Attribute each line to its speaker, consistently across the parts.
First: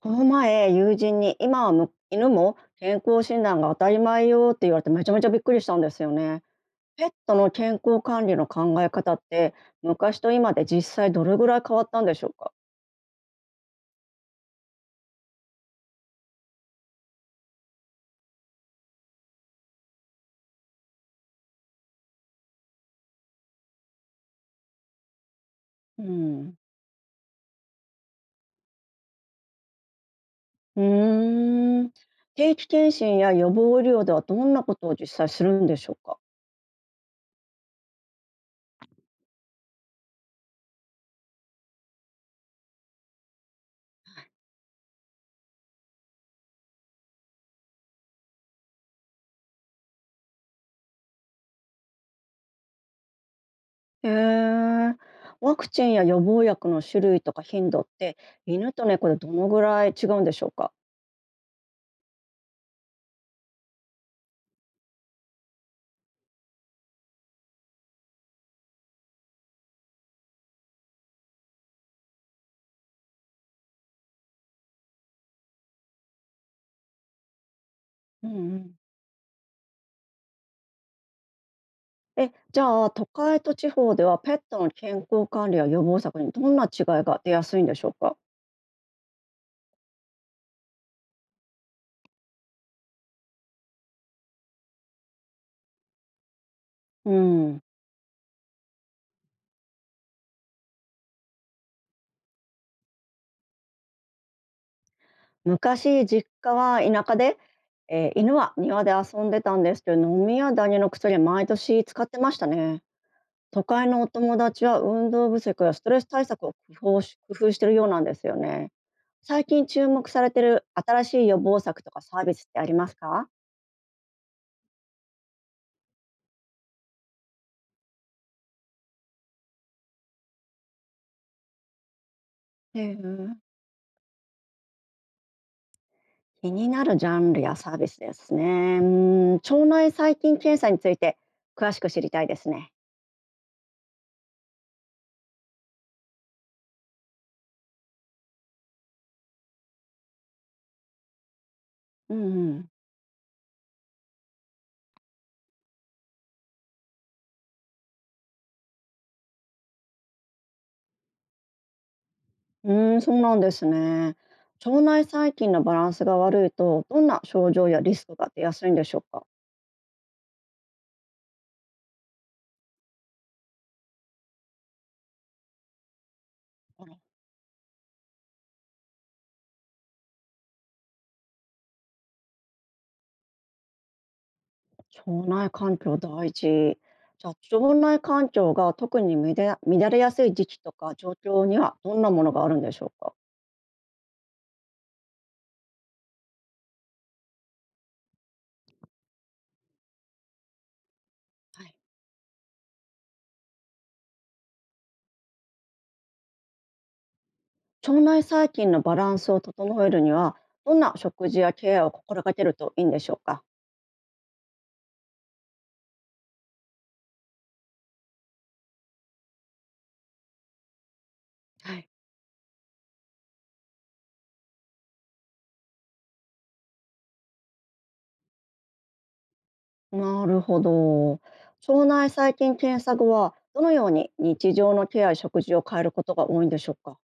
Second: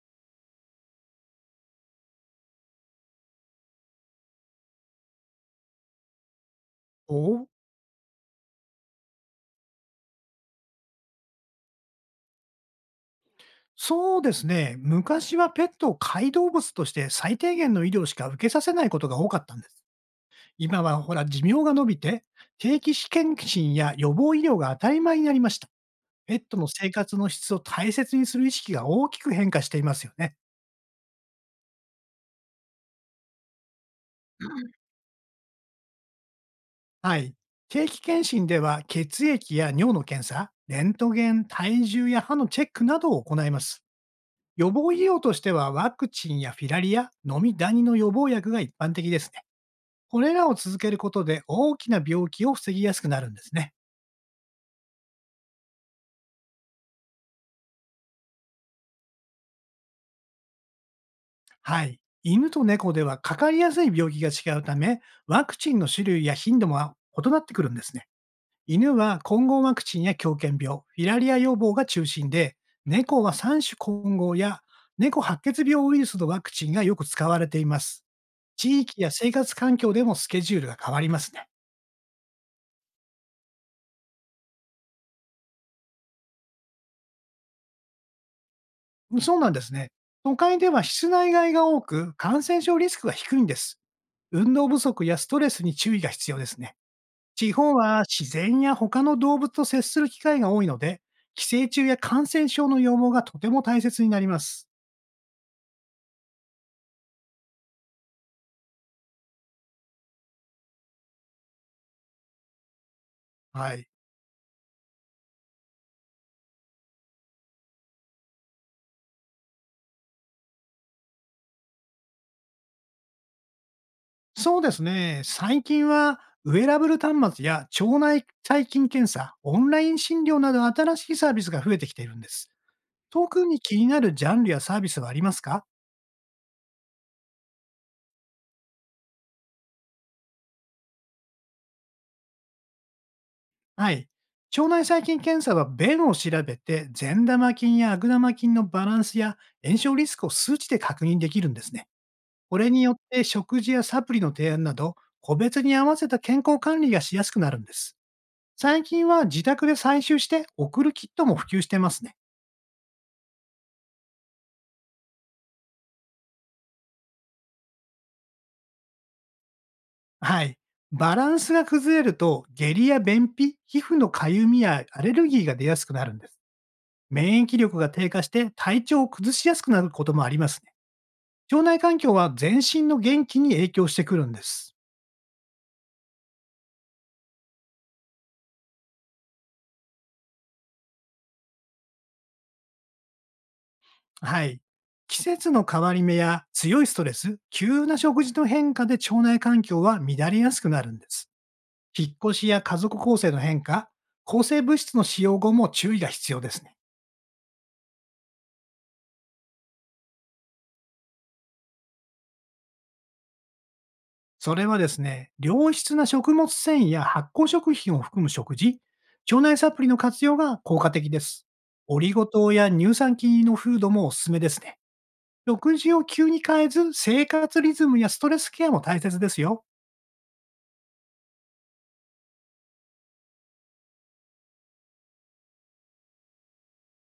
Speaker 1: この前、友人に今はむ犬も健康診断が当たり前よって言われてめちゃめちゃびっくりしたんですよね。ペット
Speaker 2: お
Speaker 1: の健康管理の考え方って昔と今で実際どれぐらい変わったんでしょうか。
Speaker 2: そうですね。昔はペットを飼い動物として最低限の医療しか受けさせないことが多かったんです。今はほら、寿命が伸びて、定期試験診や予防医療が当たり前になりました。
Speaker 1: う
Speaker 2: ペット
Speaker 1: ん。
Speaker 2: の生活の質を大切にする意識が大きく変化していますよね。
Speaker 1: うーん、定期検診や予防医療ではどんなことを実際するんでしょうか。
Speaker 2: はい。定期検診では血液や尿の検査、レントゲン、体重や歯のチェックなどを行います。予防医療としてはワクチンやフィラリア、飲みダニの予防薬が一般的ですね。これらを続けることで大きな病気を防ぎやすくなるんですね。
Speaker 1: へえ。ワクチンや予防薬の種類とか頻度って犬と猫でどのぐらい違うんでしょうか。
Speaker 2: はい。犬と猫ではかかりやすい病気が違うため、ワクチンの種類や頻度も異なってくるんですね。犬は混合ワクチンや狂犬病、フィラリア予防が中心で、猫は3種混合や猫白血病ウイルスのワクチンがよく使われています。
Speaker 1: うんうん。
Speaker 2: 地域や生活環境でもスケジュールが変わりますね。
Speaker 1: え、じゃあ、都会と地方ではペットの健康管理や予防策にどんな違いが出やすいんでしょうか。
Speaker 2: そうなんですね。都会では室内外が多く、感染症リスクが低いんです。運動不足やストレスに注意が必要ですね。
Speaker 1: う
Speaker 2: 地
Speaker 1: ん、
Speaker 2: 方は自然や他の動物と接する機会が多いので、寄生虫や感染症の予防がとても大切になります。
Speaker 1: 昔実家は田舎で、犬は庭で遊んでたんですけど、飲みやダニの薬は毎年使ってましたね。都
Speaker 2: はい。
Speaker 1: 会のお友達は運動不足やストレス対策を工夫してるようなんですよね。最近注目されてる新しい予防策とかサービスってありますか？
Speaker 2: そうですね。最近は、ウェアラブル端末や腸内細菌検査、オンライン診療など新しいサービスが増えてきているんです。
Speaker 1: へえ。
Speaker 2: 特に気になるジャンルやサービスはありますか？
Speaker 1: 気になるジャンルやサービスですね。うーん、腸内細菌検査について詳しく知りたいですね。
Speaker 2: はい。腸内細菌検査は便を調べて善玉菌や悪玉菌のバランスや炎症リスクを数値で確認できるんですね。
Speaker 1: う
Speaker 2: こ
Speaker 1: ん
Speaker 2: れによって食事やサプリの提案など、個別に合わせた健康管理がしやすくなるんです。最近は自宅で採集して送るキットも普及してますね。
Speaker 1: うん。うーん、そうなんですね。腸内細菌のバランスが悪いと、どんな症状やリスクが出やすいんでしょうか。
Speaker 2: はい。バランスが崩れると下痢や便秘、皮膚のかゆみやアレルギーが出やすくなるんです。
Speaker 1: あら。
Speaker 2: 免疫力が低下して体調を崩しやすくなることもありますね。腸内環境は全身の元気に影響してくるんです。
Speaker 1: 腸内環境大事。じゃあ腸内環境が特に乱れやすい時期とか状況にはどんなものがあるんでしょうか。
Speaker 2: はい。季節の変わり目や強いストレス、急な食事の変化で腸内環境は乱れやすくなるんです。
Speaker 1: はい、
Speaker 2: 引っ越しや家族構成の変化、抗生物質の使用後も注意が必要ですね。
Speaker 1: 腸内細菌のバランスを整えるにはどんな食事やケアを心がけるといいんでしょうか。
Speaker 2: それはですね、良質な食物繊維や発酵食品を含む食事、腸内サプリの活用が効果的です。
Speaker 1: はい、
Speaker 2: オリゴ糖や乳酸菌のフードもおすすめですね。食事を急に変えず、生活リズムやストレスケアも大切ですよ。
Speaker 1: なるほど。腸内細菌検査後はどのように日常のケアや食事を変えることが多いんでしょうか。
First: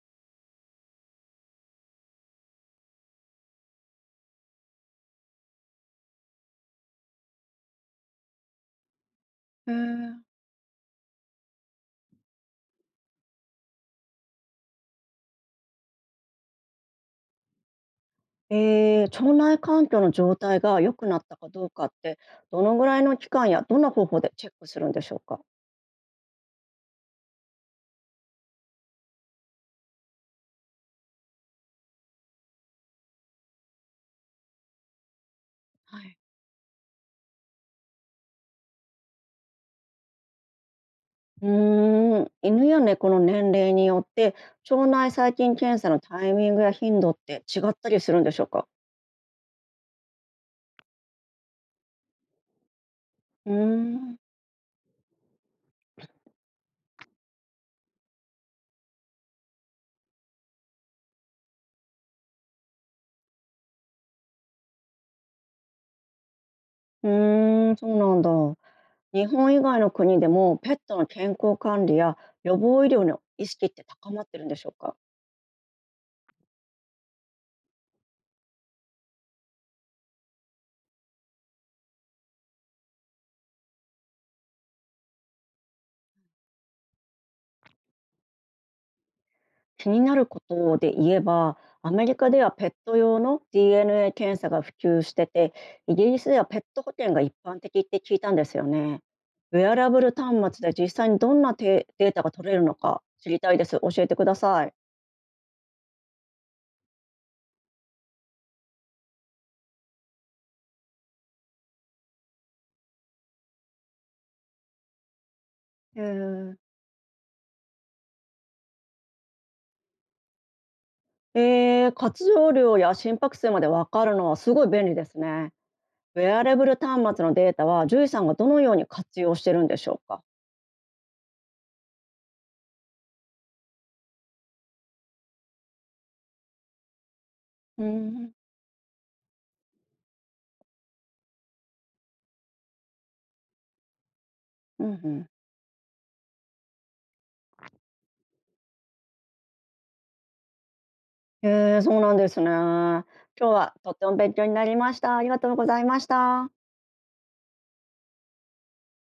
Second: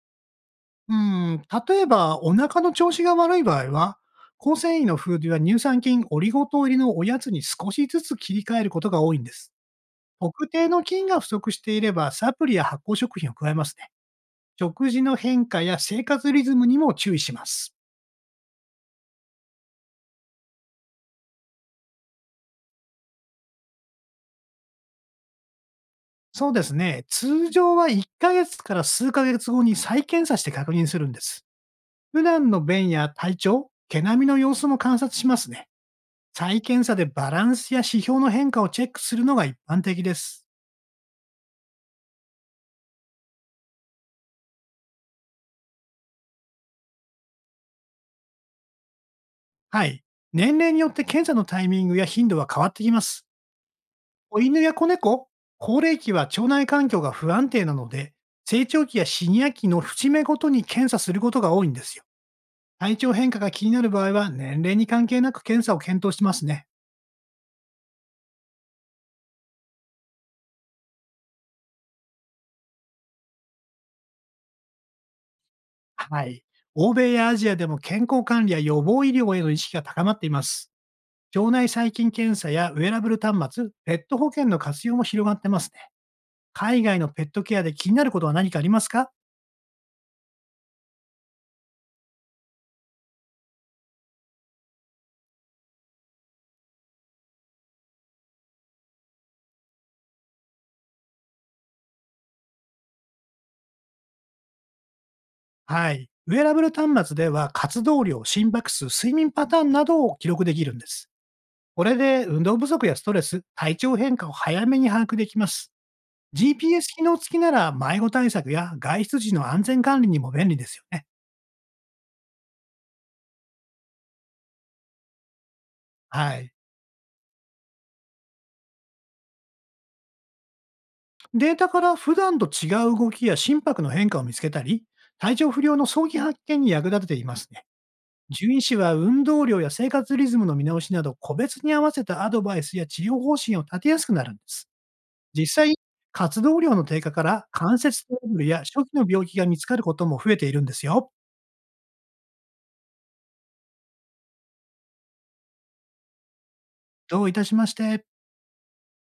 Speaker 2: うん、例えば、お腹の調子が悪い場合は、抗繊維のフードや乳酸菌、オリゴ糖入りのおやつに少しずつ切り替えることが多いんです。
Speaker 1: へえ。
Speaker 2: 特定の菌が不足していれば、サプリや発酵食品を加えますね。食事の変化や生活リズムにも注意します。
Speaker 1: えー、腸内環境の状態が良くなったかどうかってどのぐらいの期間やどんな方法でチェックするんでしょうか。
Speaker 2: そうですね。通常は1ヶ月から数ヶ月後に再検査して確認するんです。普段の便や体調、毛並みの様子も観察しますね。
Speaker 1: はい。
Speaker 2: 再検査でバランスや指標の変化をチェックするのが一般的です。
Speaker 1: うーん、犬や猫の年齢によって腸内細菌検査のタイミングや頻度って違ったりするんでしょうか。
Speaker 2: はい。年齢によって検査のタイミングや頻度は変わってきます。
Speaker 1: うーん。
Speaker 2: お犬や子猫、高齢期は腸内環境が不安定なので、成長期やシニア期の節目ごとに検査することが多いんですよ。体調変化が気になる場合は、年齢に関係なく検査を検討してますね。
Speaker 1: うーん、そうなんだ。日本以外の国でもペットの健康管理や予防医療の意識って高まってるんでしょうか。
Speaker 2: はい。欧米やアジアでも健康管理や予防医療への意識が高まっています。腸内細菌検査やウェアラブル端末、ペット保険の活用も広がってますね。海外のペットケアで気になることは何かありますか？
Speaker 1: 気になることで言えばアメリカではペット用の DNA 検査が普及してて、イギリスではペット保険が一般的って聞いたんですよね。ウェアラブル端末で実際にどんなデデータが取れるのか知りたいです。教えてください。
Speaker 2: はい。ウェアラブル端末では活動量、心拍数、睡眠パターンなどを記録できるんです。これで運動不足やストレス、体調変化を早めに把握できます。
Speaker 1: えー、
Speaker 2: GPS 機能付きなら迷子対策や外出時の安全管理にも便利ですよね。
Speaker 1: えー、活動量や心拍数まで分かるのはすごい便利ですね。ウ
Speaker 2: は
Speaker 1: ェア
Speaker 2: い。
Speaker 1: レブル端末のデータは、獣医さんがどのように活用してるんでしょうか？
Speaker 2: データから普段と違う動きや心拍の変化を見つけたり、体調不良の早期発見に役立てていますね。
Speaker 1: うん。
Speaker 2: 獣医師は運動量や生活リズムの見直しなど、個別に合わせたアドバイスや治療方針を立てやすくなるんです。
Speaker 1: うんうん。
Speaker 2: 実際、活動量の低下から関節トラブルや初期の病気が見つかることも増えているんですよ。
Speaker 1: へえ、そうなんですね。今日はとっても勉強になりました。ありがとうございました。
Speaker 2: どういたしまして。